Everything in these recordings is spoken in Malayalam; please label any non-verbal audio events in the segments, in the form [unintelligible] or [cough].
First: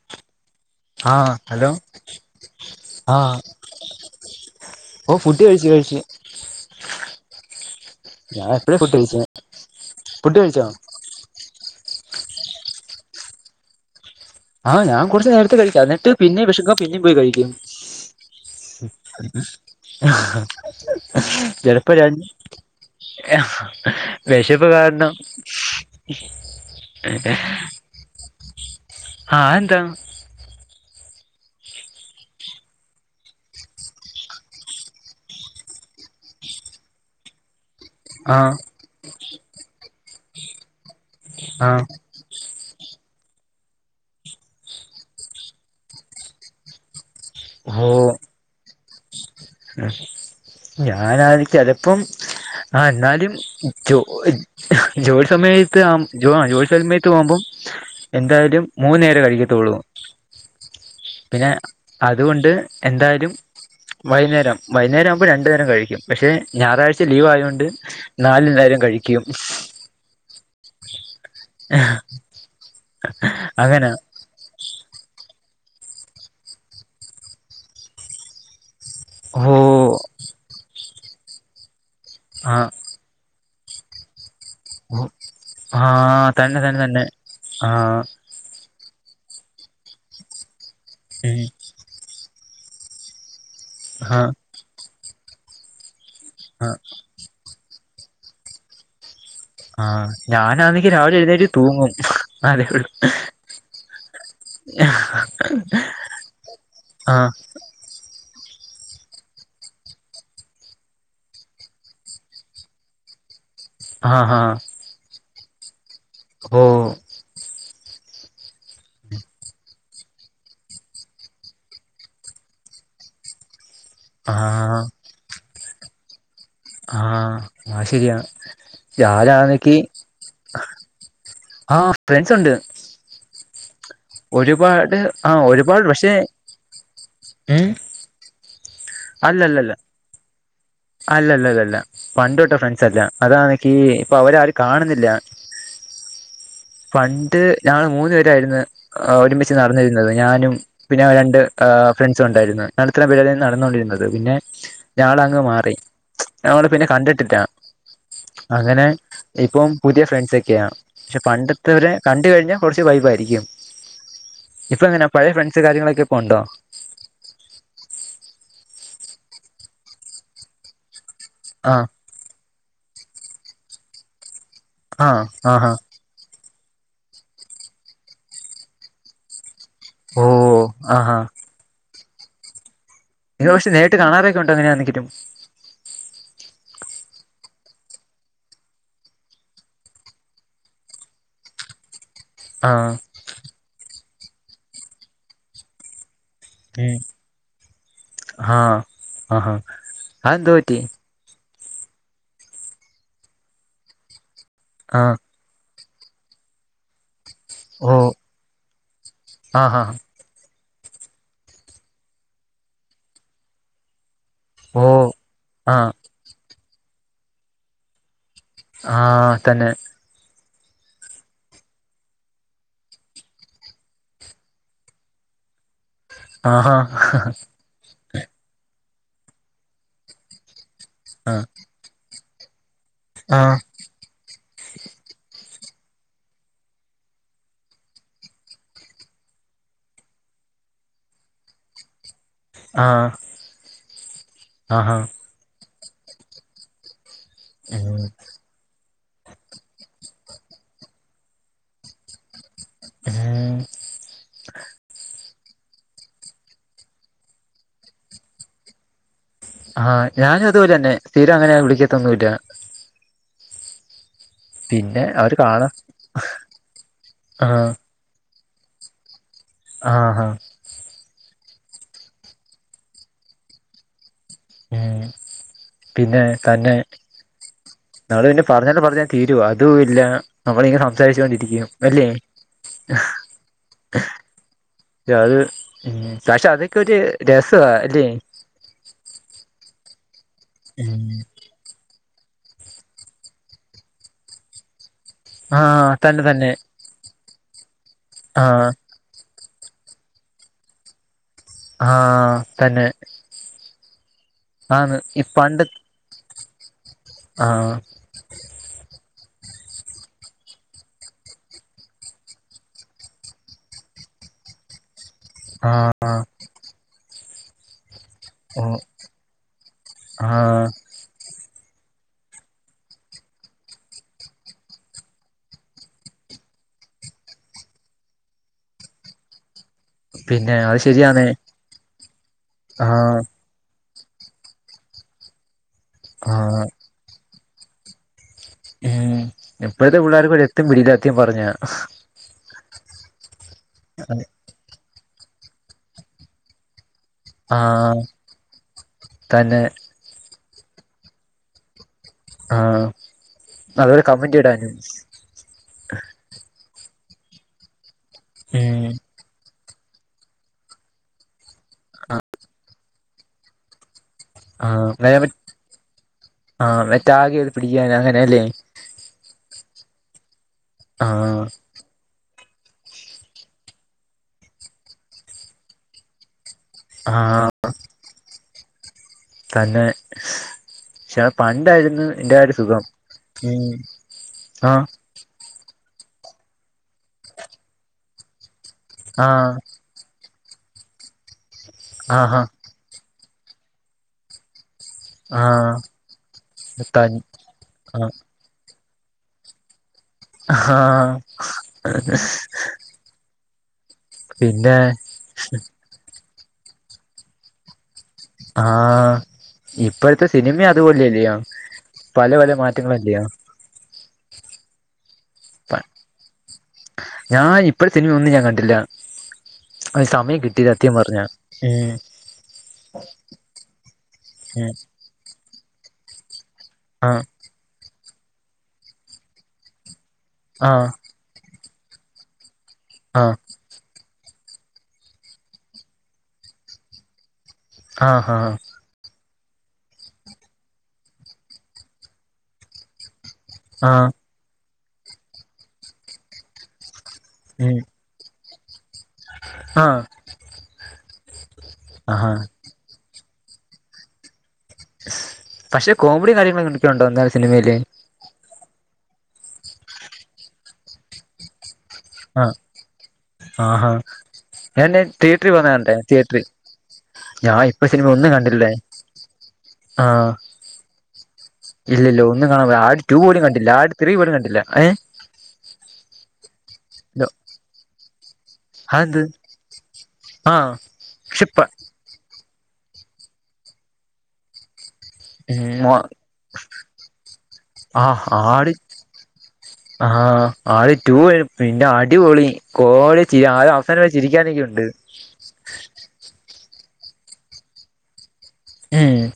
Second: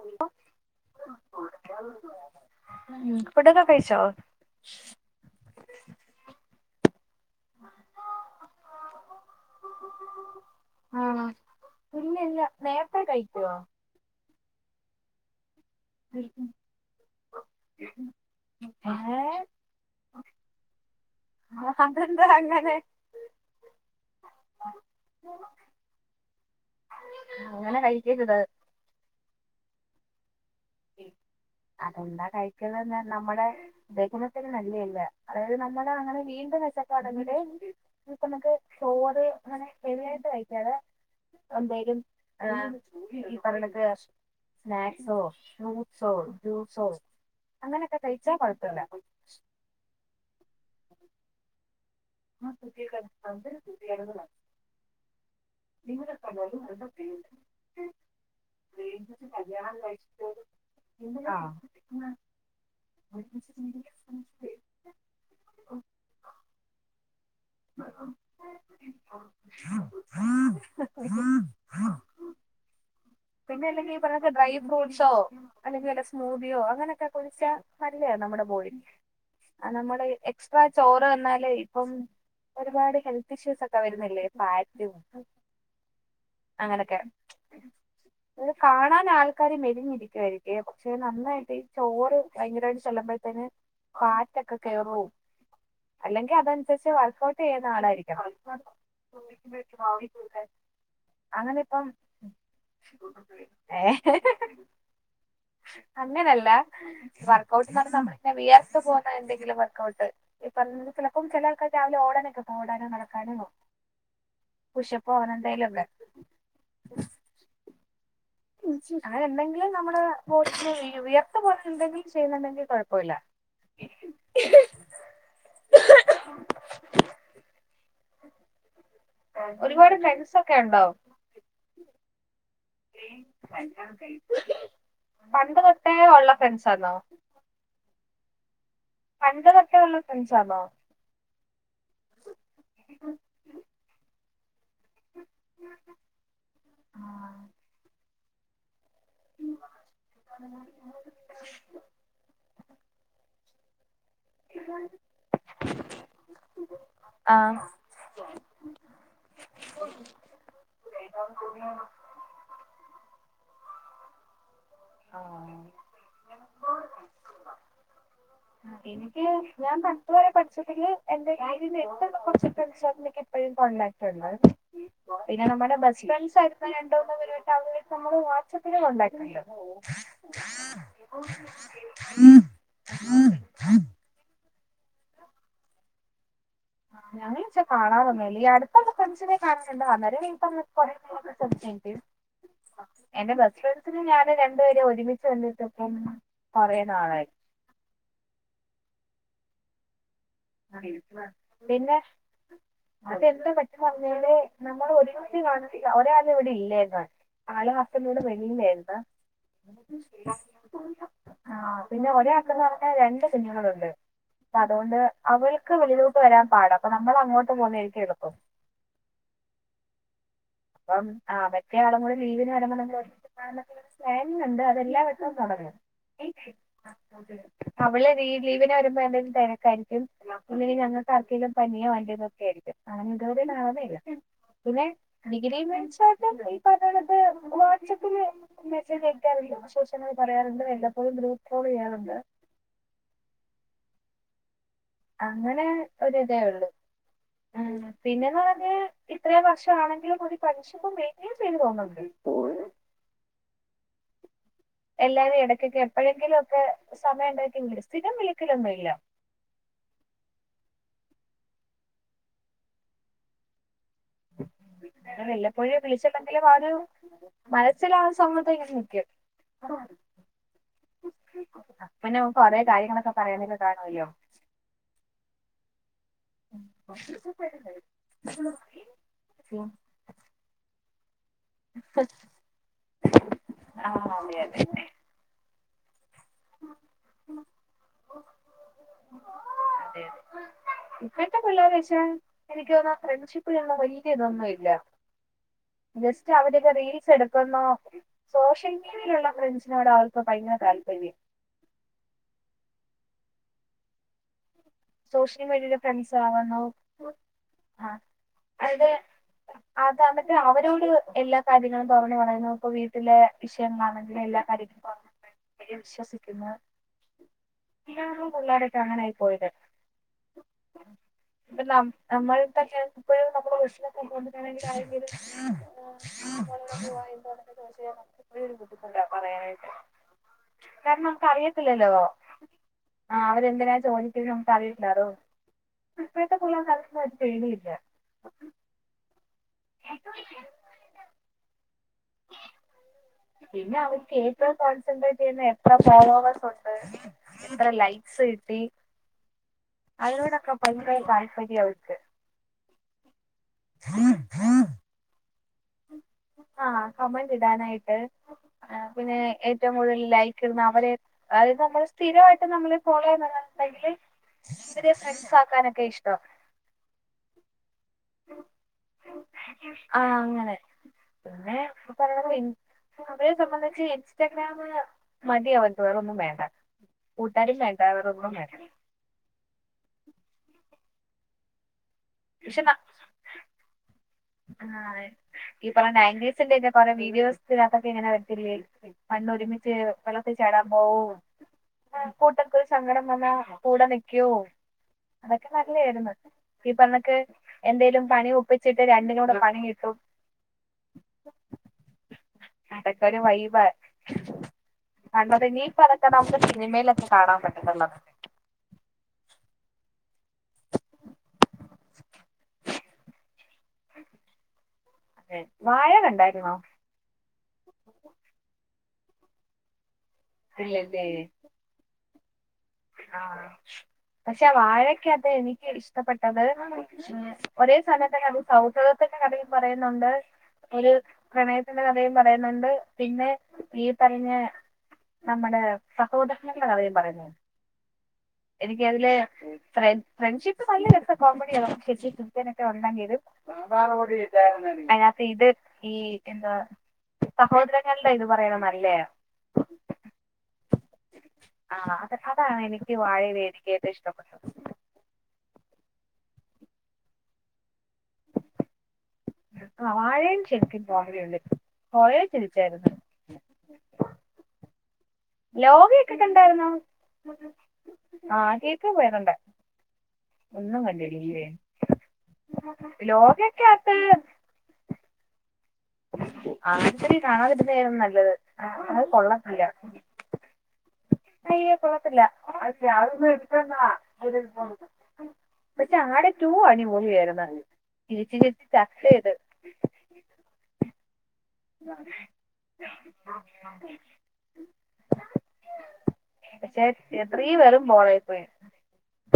ഉന്ത ആഹ് ഹലോ ഉം ആഹ് ഫുഡൊക്കെ കഴിച്ചോ ഓഹ് ഫുഡ് കഴിച്ചു കഴിച്ചു ഞാൻ എപ്പഴേ ഫുഡ് കഴിച്ച്, ഫുഡ് കഴിച്ചോ ആഹ് ഇല്ലില്ല നേരത്തെ കഴിക്കുവോ ആഹ് ഞാൻ കുറച്ച് നേരത്തെ കഴിക്കും എന്നിട്ട് പിന്നെയും വിശക്കുമ്പോൾ പിന്നെയും പോയി കഴിക്കും ഏഹ് ചെലപ്പോ ഞാൻ അതെന്താ അങ്ങനെ വെശപ്പ് കാരണം അങ്ങനെ കഴിക്കരുത് ആഹ് അതെന്താ അതെന്താ കഴിക്കരുതെന്നാ നമ്മുടെ ദഹനത്തിന് നല്ലേല്ല അതായത് നമ്മള് അങ്ങനെ വീണ്ടും വെശക്കാണെങ്കില് ഇപ്പ നമുക്ക് ആഹ് ചോറ് അങ്ങനെ ഹെവിയായിട്ട് കഴിക്കാതെ ആഹ് എന്തേലും ആ ഈ പറേണക്ക് സ്നാക്സോ ഫ്രൂട്ട്സോ, ജ്യൂസോ അങ്ങനെയൊക്കെ കഴിച്ചാ കൊഴപ്പല്ല ഉം ഞാനാണേൽ ചെലപ്പം ആഹ് എന്നാലും ജോലി ജോലി സമയത്ത് നിങ്ങളുടെ ആഹ് പലരും ജോലി നല്ല സമയത്ത് പ്രേമിക്കും പോകുമ്പം എന്തായാലും മൂന്ന് നേരേ പ്രേമിച്ച് കഴിക്കത്തോള്ളൂ കല്യാണം കഴിച്ചിട്ട് ആ. പിന്നെ അതുകൊണ്ട് എന്തായാലും ഒരുമിച്ച് ജീവിക്കാൻ വൈന്നേരം ശ്രമിച്ചത് വൈന്നേരാകുമ്പോ രണ്ട് നേരം കഴിക്കും പക്ഷേ ഞായറാഴ്ച്ച ലീവ് ആയതൊണ്ട് ണ്ട് നാല് നേരം കഴിക്കും ആഹ പിന്നെല്ലെങ്കി ഈ പറ ഡ്രൈ ഫ്രൂട്ട്സോ അല്ലെങ്കിൽ വല്ല സ്മൂതിയോ അങ്ങനെയൊക്കെ കുടിച്ചാ നല്ലയാ നമ്മുടെ ബോഡിക്ക് ഓ ആഹ് നമ്മള് എക്സ്ട്രാ ചോറ് തിന്നാല് ഇപ്പം ആ ഒരുപാട് ഹെൽ ഇഷ്യൂസൊക്കെ വരുന്നില്ലേ ഫാ ആഹ് തന്നെ തന്നെ തന്നെ ആഹ് അത് കാണാൻ ആൾക്കാര് മെലിഞ്ഞിരിക്കുവായിരിക്കുവേ പക്ഷെ ഉം നന്നായിട്ട് ചോറ് ഭയങ്കരമായിട്ട് ചെല്ലുമ്പോഴത്തേന് ആ ഫാറ്റൊക്കെ കേറും അല്ലെങ്കിൽ ആ അതനുസരിച്ച് വർക്കഔട്ട് ചെയ്യുന്ന ആളായിരിക്കാം ആഹ് ഞാനാന്നെങ്കി രാവിലെ എഴുത് തൂങ്ങും അതേ ഉള്ളൂ ഏഹ് [unintelligible] അങ്ങേനല്ല ആ വർക്കൊട്ട് പറഞ്ഞ നമ്മെ വിയാർത്ത് പോന്ന എന്തെങ്കിലും വർക്കഔട്ട് ഈ പറഞ്ഞത് ചിലപ്പോ ചില ആൾക്കാർ രാവിലെ ഓടാനൊക്കെ ഓടാനോ കടക്കാനോ ആഹ് ആഹ് പുഷപ്പ് അങ്ങന എന്തായാലും ഇല്ലേ ഓ അങ്ങനെ എന്തെങ്കിലും നമ്മള് പോ ഉയർത്ത പോലെ എന്തെങ്കിലും ചെയ്യുന്നുണ്ടെങ്കിൽ കുഴപ്പമില്ല ആഹ് [unintelligible] ആഹ് ആത്ശരിയ രാലാണക്ക് ഒരുപാട് ഫ്രണ്ട്സ് ഒക്കെ ഉണ്ടോ ആഹ് ഫ്രണ്ട്സ് ഉണ്ട് [unintelligible] സൈക്ക ഒരുപാട് ആഹ് ഒരുപാട് പക്ഷേ ഉള്ള ഫ്രണ്ട്സ് ആന്നോ ഉം പണ്ടതൊട്ടെ ഉള്ള ഫ്രഡ്‌സ് ണോ അല്ലല്ല അല്ലല്ല പണ്ട് തൊട്ട ഫ്രണ്ട്സ് അല്ല അതാണി ഇപ്പൊ അവരർ കാണുന്നില്ല പണ്ട് ഞാള് മൂന്ന് പേരായിരുന്നു ഒരുമിച്ച് നടന്നിരുന്നത് ഞാനും പിന്നെ രണ്ട് ഫ്രണ്ട്സും ഉണ്ടായിരുന്നു അത്ത പേര നടന്നോണ്ടിരുന്നത് പിന്നെ ഞൾ അങ്ങ് മാറി ഞള് പിന്നെ ആ കണ്ടിട്ടിട്ടാ അങ്ങനെ ഇപ്പം പുതിയ ഫ്രണ്ട്സ ഒക്കെയാണ് പക്ഷെ പണ്ട് കണ്ട് കഴിഞ്ഞാൽ കുറച്ച് വൈബായിരിക്കും ഇപ്പ എങ്ങനെ ആ പഴയ ഫ്രണ്ട്സ് കാര്യങ്ങളൊക്കെ ഇപ്പ ഉണ്ടോ [unintelligible] എനിക്ക് ഞാൻ പത്ത് വരെ പഠിച്ചിട്ടെില് [unintelligible] ആ എട്ട് കൊറച്ച കസക്ക് ഇപ്പഴും കോണ്ടാക്ട് ഉണ്ട് ആ പിന്നെ ആഹാ നമ്മുടെ ബസ്റ്റ് ഫ്രണ്ട്സ് ആയിരുന്നു രണ്ടോന്ന് പരുമായിട്ട് അവര നമ്മള് വാട്സആപ്പില് കൊണ്ടാക്ക ഓ ആഹ്ഹാ ഇത് ഉണ്ട് പക്ഷെ നേരിട്ട് കാണാറ ക്കൊ ഉണ്ടോങ്ങനാന്നങ്കലും ഞങ്ങെ കാണാർന്നല്ല ഈ അടുത്തടെ ഫ്രണ്ട്സിനെ കാണാനണ്ട അന്നര വീട്ടന്ന കൊറേ [unintelligible] [unintelligible] ആഹ് എന്റെ ബസ് ഫ്രണ്ട്സിന് ഞാന് രണ്ടുപേരെ ഒരുമിച്ച് വണ്ടിട്ടപ്പോ ഏഹ് ആഹ് ആഹ് ഹാ പിന്നെ അതെന്താ പറ്റെന്ന് പറഞ്ഞാല് നമ്മൾ ആ ഒരു കാണ ഒരാല ഇവിടെ ഇല്ലേന്ന് ആള ഓ ഹസ്ബന്റ്റുടെ വെളിയിലാരുന്നു ആഹാ ആഹ് പിന്നെ ഒരാക്കുന്ന പറഞ്ഞ രണ്ട് കുഞ്ഞുങ്ങളുണ്ട് അപ്പ ഓ അതുകൊണ്ട് അവൾക്ക് ആ വളിലോട്ട് വരാൻ പാട അപ്പ നമ്മൾ അങ്ങോട്ട് പോകുന്നാ യിരിക്കും എളുപ്പം ആഹ് തന്നെ അപ്പം ആഹ് മറ്റേള് കൂടി ലീവിന് വണോ പ്ലാനിങ്ങ് ഉണ്ട് അതെല്ലാവ വക്കും തുടങ്ങും ആഹ് ഹ [unintelligible] അവള് ലീവനെ വരുമ്പോ എന്തും തിരക്കായിരിക്കും ആ ഞങ്ങൾക്കാർക്കെങ്കലും പനിയോ വല്ലതൊക്കെ ആയിരിക്കും ആ അങ്ങനെഇതുവരെ നടന്നില്ല പിന്നെ [unintelligible] പറഞ്ഞത് വാട്സആപ്പിൽ മെസ്സേജ് കഴക്കാറില്ല സോഷനങ്ങൾ പറയാറുണ്ട് വല്ല പ്പോഴും ബൂട്രോൾ ചെയ്യാറുണ്ട് ആഹ് ആഹ്ഹാ അങ്ങനെ ഒരിതേ ഉള്ളു ഉം പിന്നെന്ന് പറഞ്ഞ ഇത്രയും വർഷം ആണെങ്കിലും കണക്ഷൻ മെയിന് ചെയ്തു പോകുന്നുണ്ട് [unintelligible] അഹ് എല്ലാരും ഇടയ്ക്കൊക്കെ എപ്പോഴെങ്കിലും ഒക്കെ സമയം ഉണ്ടാക്കെങ്കിലിൽ സ്ഥിരം വിളിക്കലൊന്നുല്ല ആഹ് ഞാനതുപോലെ തന്നെ സ്ഥിരവങ്ങനെ വിളിക്കത്തൊന്നുവില്ല പിന്നെ അവര് കാണും വെല്ലപ്പോഴുവെ വിളിച്ചെള്ളെങ്കിലും ആത് ആ മനസ്സിലാവുന്ന സമയത്തിങ്ങനെ നിക്കും ആഹാ പിന്നെ നമുക്ക് കൊറേ കാര്യങ്ങളൊക്കെ പറയാനൊക്കെ കാണുവല്ലോ ആഹ് പിന്നേ തന്നെ [unintelligible] പിന്നെ പറഞ്ഞാലും പറഞ്ഞാലും തീരോ അതു ഇല്ല. നമ്മളിങ്ങനെ സംസാരിച്ചോണ്ടിരിക്കും അല്ലേ ആ അതെ അതെ അതെ അത് ഇം പക്ഷെ അതൊക്കൊരു രസവാ അല്ലേ അതെ അതെ ഉം ഇപ്പഴത്തെ പിള്ളേര് പക്ഷെ എനിക്ക് തോന്ന് ഫ്രണ്ട്ഷിപ്പ്ലൊന്നും വല്ല്യ ഇതൊന്നുവില്ല ആ തന്നെ ജസ്റ്റ് തന്നെ അവരൊക്കെ റീൽസ് എടു ക്കുന്നു ആ സോഷ്യൽ മീഡിയയിലുള്ള ഫ്രണ്ട്സിനോടാ അവർക്ക് ഭയങ്കര താല്പര്യം ആഹ് തന്നെ ആന്ന് ഈ സോഷ്യൽ മീഡിയയിലെ ഫ്രണ്ട്സ് ആവുന്നു. ആഹ് അതേ അതാണെങ്കി അവരോട് എല്ലാ കാര്യങ്ങളും തുറന്നു പറയുന്നു ഇപ്പ വീട്ടിലേ വിഷയങ്ങളാണെങ്കിലും എല്ലാ കാര്യ ആ [unintelligible] വിശ്വസിക്കുന്നു ഇപ്പോള്ള പിള്ളേരൊക്കെ അങ്ങനെയായി പോയത് ആഹ് ഇപ്പ നം നമ്മളടടുത്തൊക്കെ [unintelligible] [unintelligible] പറയാനായിട്ട് പിന്നെ അത് കാരണം നമക്ക് ശരിയാണേ അറിയത്തില്ലല്ലോ ആ ആഹ് അവരെന്തിനാ ചോദി [unintelligible] ആഹ് പേടിയില്ല [unintelligible] ഉം ഇപ്പഴത്തെ പിള്ളേർക്കൊരു എത്തും പിടിയില്ലാ സത്യം പറഞ്ഞാ പിന്നെ അവർക്ക് ഏറ്റവും കോൺസെൻട്രേറ്റ് ചെയ്യുന്നെ എത്ര ഫോളോവേഴ്സൊണ്ട് എത്ര ആഹ് ലൈക്സ് കിട്ടി തന്നെ അതിനോടൊക്കെ ഭയങ്കര താൽപര്യാ അവൾക്ക് ആഹ് നല്ലൊരു കമന്റ് ഇടാനും ആഹ് കമന്റിടാനായിട്ട് എഹ് ഉം പിന്നേ ഏറ്റവും കൂടുതൽ ലൈക്ക് ഇടുന്ന അവരേ അത് നമ്മള് സ്ഥിരായിട്ട് നമ്മള് ഫോളോ ചെയ്യുന്നവരൊണ്ടെങ്കില് ആഹ് [unintelligible] ആഹ് ടാഗ് ചെയ്ത് പിടിക്കാൻ അങ്ങനെ എല്ലേ ആഹ് അങ്ങനെ ആഹ് പിന്നേ [unintelligible] അവരെ സംബന്ധിച്ച് ഇൻസ്റ്റാഗ്രാമ് മതിയവൻക്ക് വേറൊന്നും വേണ്ട. ആഹ് കൂട്ടാരും വേണ്ട വേറൊന്നും വേണ്ട. തന്നേ പക്ഷെ പണ്ടായിരുന്നു അന്റെ ആ ഒരു സുഖം ഉം. ആഹ് ഈ പറയണ നയന്റീസി‌ന്റെക്കെ കൊറേ വീഡിയോസിനാത്തൊക്കെ ഇങ്ങനെ വരത്തില്ലേ പണ്ട് ആഹ് ഒരുമിച്ച് വെള്ളത്തിൽ ചാടാൻ പോവും ആഹാ [unintelligible] സങ്കടം വന്നാ കൂടെ നിക്കൂ. അതൊക്കെ ആഹ് നല്ലേയിരുന്ന് ഈ തൻ പറഞ്ഞക്ക് എന്തേലും ആഹ് പണി ഒപ്പി ച്ചാ രണ്ടിനൂടെ പണി കിട്ടും. ആഹ് അതെ. അതൊക്കെ ഒരു വൈബ് പിന്നേ കണ്ടത് ഇനീപ്പതൊക്കെ നമുക്ക് സിനിമയിലൊക്കേ കാണാൻ പറ്റത്തൊള്ളന്ന് ആഹ് ഇപ്പഴ്ത്തെ സിനിമേം അതുപോലെല്ലിയോ? പല പല മാറ്റങ്ങളല്ലിയോ? അതെ വാഴ കണ്ടായിരുന്നോ ഞാൻ ഇപ്പഴത്തെ സിനിമയൊന്നും ഞാൻ കണ്ടില്ല സമയം കിട്ടിയില്ല സത്യം ഇല്ലല്ലേ പറഞ്ഞ. ഉം ആഹ് പക്ഷെ വാഴക്കാത്ത് എനിക്ക് ഇഷ്ടപ്പെട്ടത് ഉം ആഹ് ഒരേ സമയത്തന്നെ ഒരു സൗഹൃദത്തിന്റെ കഥയും പറയുന്നുണ്ട് ആഹ് ഒരു പ്രണയത്തിന്റെ കഥയും പറയുന്നുണ്ട് പിന്നെ ആഹ് ഈ പറഞ്ഞ നമ്മുടെ സഹോദരന്റെ കഥയും പറയന്നു. ആഹ് ആഹ്. എനിക്ക് അതില് ഫ്രണ്ട് ഫ്രണ്ട്ഷിപ്പ് നല്ല രസ കോമഡിയ [unintelligible] സുത്തേനൊക്കെ വന്നങ്കില് ആഹ് അയ്നകത്ത് ഇത് ഈ എന്താ ഉം സഹോദരങ്ങള [unintelligible] ആഹ് ആഹ് ആഹാ അതാണ് എനിക്ക് വാഴയിൽ എനിക്ക് ഏറ്റവും ഇഷ്ടപ്പെട്ടത്. പഷെ കോമഡിയും കാര്യങ്ങളും എങ്ങനൊക്കെയുണ്ടോ എന്താലും സിനിമയില്. ആ വാഴയും ശരിക്കും കോഴ കൊറേ ചിരിച്ചായിരുന്നു. ആഹ് ഹാ ഞാൻ തിയറ്ററി പോന്നാ കണ്ടേ ലോകയൊക്കെ തിയേറ്ററി കണ്ടായിരുന്നോ ഞാൻ ഇപ്പ സിനിമ ഒന്നും ആ കണ്ടില്ല തിയേറ്ററിൽ പോയതുണ്ട് ആഹ്. ഒന്നും കണ്ടിട്ടില്ലേ? ഇല്ല ഇല്ല ഒന്നും കാണാൻ പോയില്ല ആട് ടു പോലും കണ്ടില്ല ആട് അകത്ത് ത്രീ പോലും കണ്ടില്ല ഏഹ്. ആട് ത്രീ കാണാതിരുന്നതായിരുന്നു നല്ലത് അത് അതെന്ത് കൊള്ളത്തില്ല. ആഹ് ക്ഷിപ്പ അയ്യേ കൊള്ളത്തില്ല [unintelligible] ഉം പക്ഷെ ആട് ടൂ അടിപൊളിയായിരുന്ന് ആഹ് ചിരിച്ച് ചിരിച്ച ആട് ചത്ത് ചെയ്ത്. ആഹ് ആട് ടു അയ് പിന്നെ അടിപൊളി കോമടി ചരി ആ അവസാനം വരെ ചിരിക്കാന്നൊക്കെയുണ്ട്. പക്ഷെ ത്രീ വെറും ബോറായി പോയി. ഏഹ്.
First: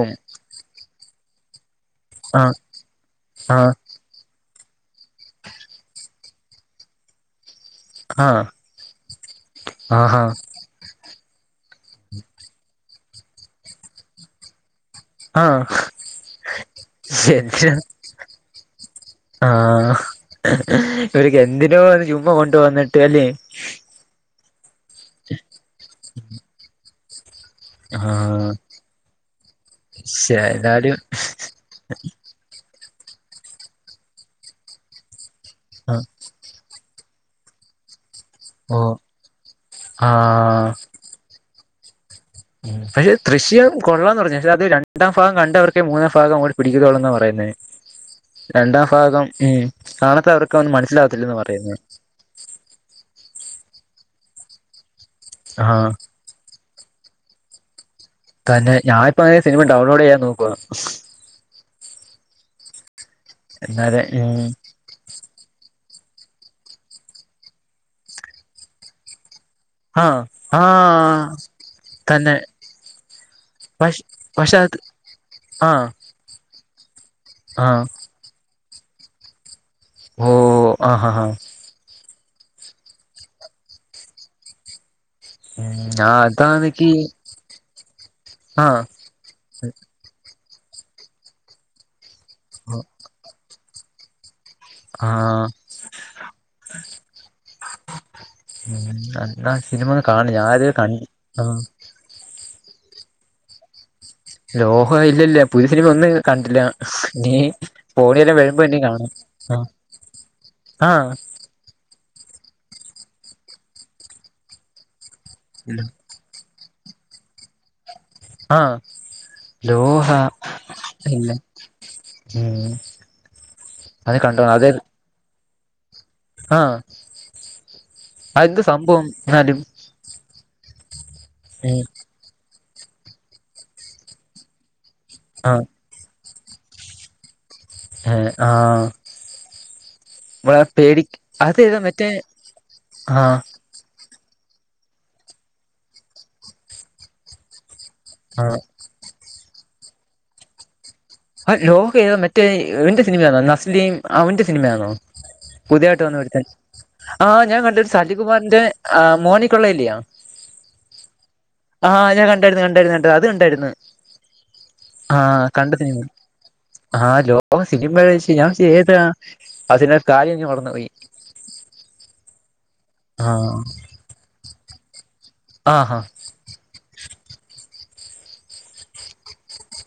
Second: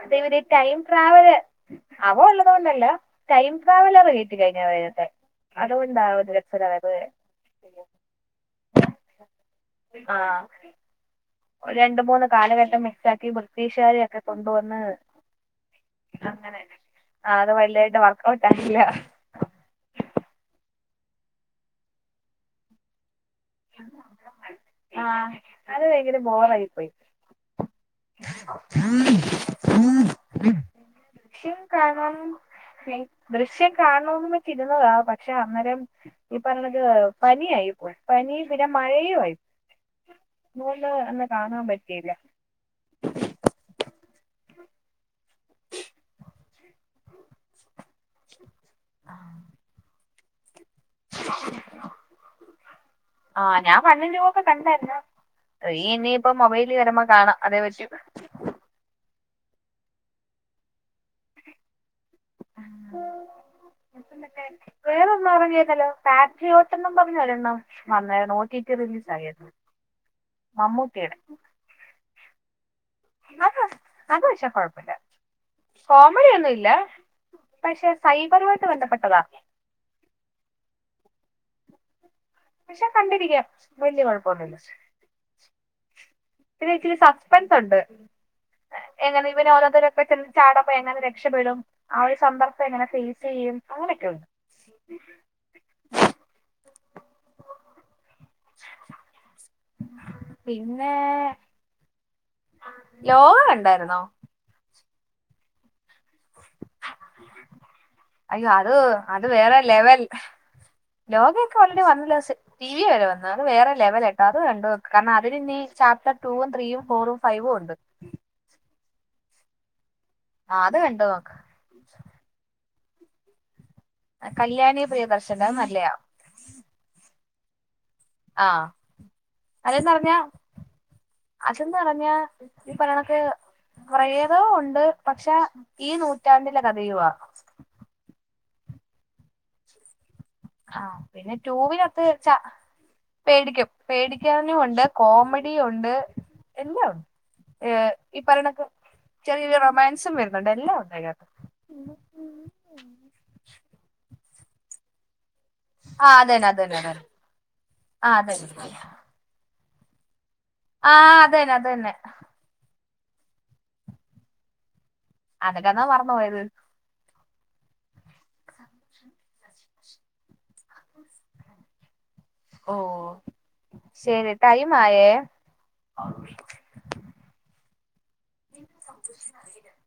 അത് ഇവര് ടൈം ട്രാവൽ. അവ ഉള്ളത് ആഹ് ഒന്നുല്ല ടൈം ആഹ് ട്രാവലർ കഴിഞ്ഞ വെ അതുകൊണ്ടാ [unintelligible] [inaudible] ആഹ്. ആഹാ ആഹ്. രണ്ട് മൂന്ന് കാലഘട്ടം മിക്സാക്കി ബ്രിട്ടീഷുകാരെയൊക്കെ കൊണ്ടുന്ന്. ആഹ് അങ്ങനെ ആ അത് എന്തിനാ വലിയായിട്ട് വർകൗട്ട് ആയില്ല. ആഹ് ഇവർക്ക് എന്തിനോന്ന് ചുമ്മ കൊണ്ട് വന്ന്ട്ട് അല്ലേ? ആഹ് അത് ഭയങ്കര ബോറയി പോയി. ആഹ് ശേ [unintelligible] [inaudible] എന്നാലും കാണം ദൃശ്യം കാണണോന്ന്വെച്ച് ഇരുന്നതാ പക്ഷെ അന്നേരം പർണത് പന്നിയായിപ്പോയി പനിപിന്നെ ഓ മഴയുആയി ആഹ് മൂന്ന് ന്ന് കാണൻ പറ്റീല്ല. പക്ഷെ തൃശ്യാം കൊള്ളാന്ന് പറഞ്ഞ പക്ഷേ അത് രണ്ട് രണ്ടാംഫാഗം കണ്ടവർക്കേ മൂന്നാംഫാഗം അങ്ങോട്ട് പിടിക്കൊള്ളൂന്നാപറയുന്നേ രണ്ടാംഫാഗം ഉം കാണാത്തവർക്ക് അവന് മനസ്സിലാവത്തില്ലന്ന പറയുന്നേ ആഹ് ഞാൻ വണ്ണും ടുവുംകണ്ടായ്രുന്നു ആഹ് ഇനിയിപ്പ മൊബൈലിൽവെരുമ്പോ കാണാംഅതേപറ്റു. തന്നെ ഞാനിപ്പോങ്ങനെ സിനിമ ഡൗൺലോഡ്ചെയ്യാൻ നോക്കുവാ. എന്നതേ ഉം മറ്റേ വേറൊന്നും അറിഞ്ഞരുന്നല്ലോ പാട്രിയോട്ടെന്നും പറഞ് ഒരെണ്ണം നന്നായി നോക്കീറ്റ് റിലീസാകേട്ടോ അഹ്, ആഹ് തന്നെ അത് പഷ് അത്ക്ഷെ പക്ഷെ അത് കുഴപ്പല്ല ആഹ് കോം മെഡിഒന്നുല്ല ആഹ് പക്ഷെസൈബറുമായിട്ട് ബെന്ധപ്പെട്ടതാ. ഓഹ് ആഹ്, ആഹ് പക്ഷെ കണ്ടിരിക്കാം വെല്ല്യ കുഴപ്പൊന്നുല്ല. ഉം ഞാസ് പിന്നെഇച്ചിരി സസ്പെൻസൊണ്ട് ആഹ് എങ്ങനെ ഇവനെ ഓരോത്തെര് പെട്ടെന്ന് ചാടുമ്പോഎങ്ങനെ രക്ഷപ്പെടും ആഒര്സന്ദർഭം എങ്ങനെ ഫേസെയ്യും അങ്ങനൊക്കെയുണ്ട്. ആഹ് ഉം എന്നാസിനിമ കാണ് ഞാൻ ഇതുവരെ കണ് ആ ലോഹ കണ്ടായ്ര്ന്നോ? ലോഹം ഇല്ലില്ല പുതിസിനിമ ഒന്ന് കണ്ടില്ല നീ പോണില് വെരുമ്പോ ഇനി കാണാ വേറെലെവെൽ ആഹ് ക്കോൾറെഡി വന്നല്ലോ സ് ടി വി വെരെ വന്നു വേറെ ലെവലട്ടോ അത്കണ്ടോക്ക് കാരണം അതിന് ഇ ആഹ് ചാത്തൻ ടൂവും, ത്രീയും, ഫോറും, ഫൈവുണ്ട്. ആഹ് ലോഹ ആ അത് കണ്ടു നോക്ക് പിന്നേ ഉം അത് അ കണ്ടോ അത് കല്യാണിപ്രിയദർശൻ അത് നല്ലേയാ. ആഹ് അയെന്ത് സംഭവം ഇന്നാലും അതെന്നറഞ്ഞാ അത് ഉം ന്ന്പറഞ്ഞ ഈപറയണക്ക്‌ പ്രേതവും ഉണ്ട് പക്ഷെ ആഹ് ഈ നൂറ്റാണ്ടിലെകഥയുവാ എഹ് ആഹ് നമ്മളെ ആഹ് പേടി പിന്നെ അതേതാ ടുവിനത്ത് മറ്റേ ച ആഹ് പേടിക്കും. പേടിക്കാനുംഒണ്ട് കോമഡിയുംഒണ്ട് എല്ലം ഒണ്ട് ഏഹ് ഈ ആഹ് പറയ്ണൊക്ക് ചെറിയൊരു റൊമാൻസുംവെരുന്നുണ്ട് എല്ലാം ഉണ്ടഅയ്നകത്. ആ ലോഹ ഏതാ മറ്റേഇവന്റെ സിനിമയാന്നോ നസ്ലിം അവന്റെ സിനിമയാന്നോ? പുതിയായിട്ട് ആ വന്ന് ഒരുത്തൻ അതന്നെ അതന്നെ അതന്നെ ആഹ് ഞാൻ കണ്ട് ആ സലികുമാറിന്റെ അതന്നെ ആഹ് മോനിക്കുള്ളല്ലിയോ? ആഹ് അതെന്നെ അതെന്നെ. കണ്ടാരുന്നു, കണ്ടാരുന്നു, കണ്ടാരുന്നു അത്കണ്ടാരുന്നു ആഹ് കണ്ടസിനിമ പയ്ത് ആഹ് ലോകസിനിമച്ച ഞാൻച്ചു ഏതാ അതിനൊരുകാര്യം ഞാൻ മറന്നുപോയി. ഓഹ് ആഹ് ശെരി ടൈമായേ. ആഹാ [inaudible]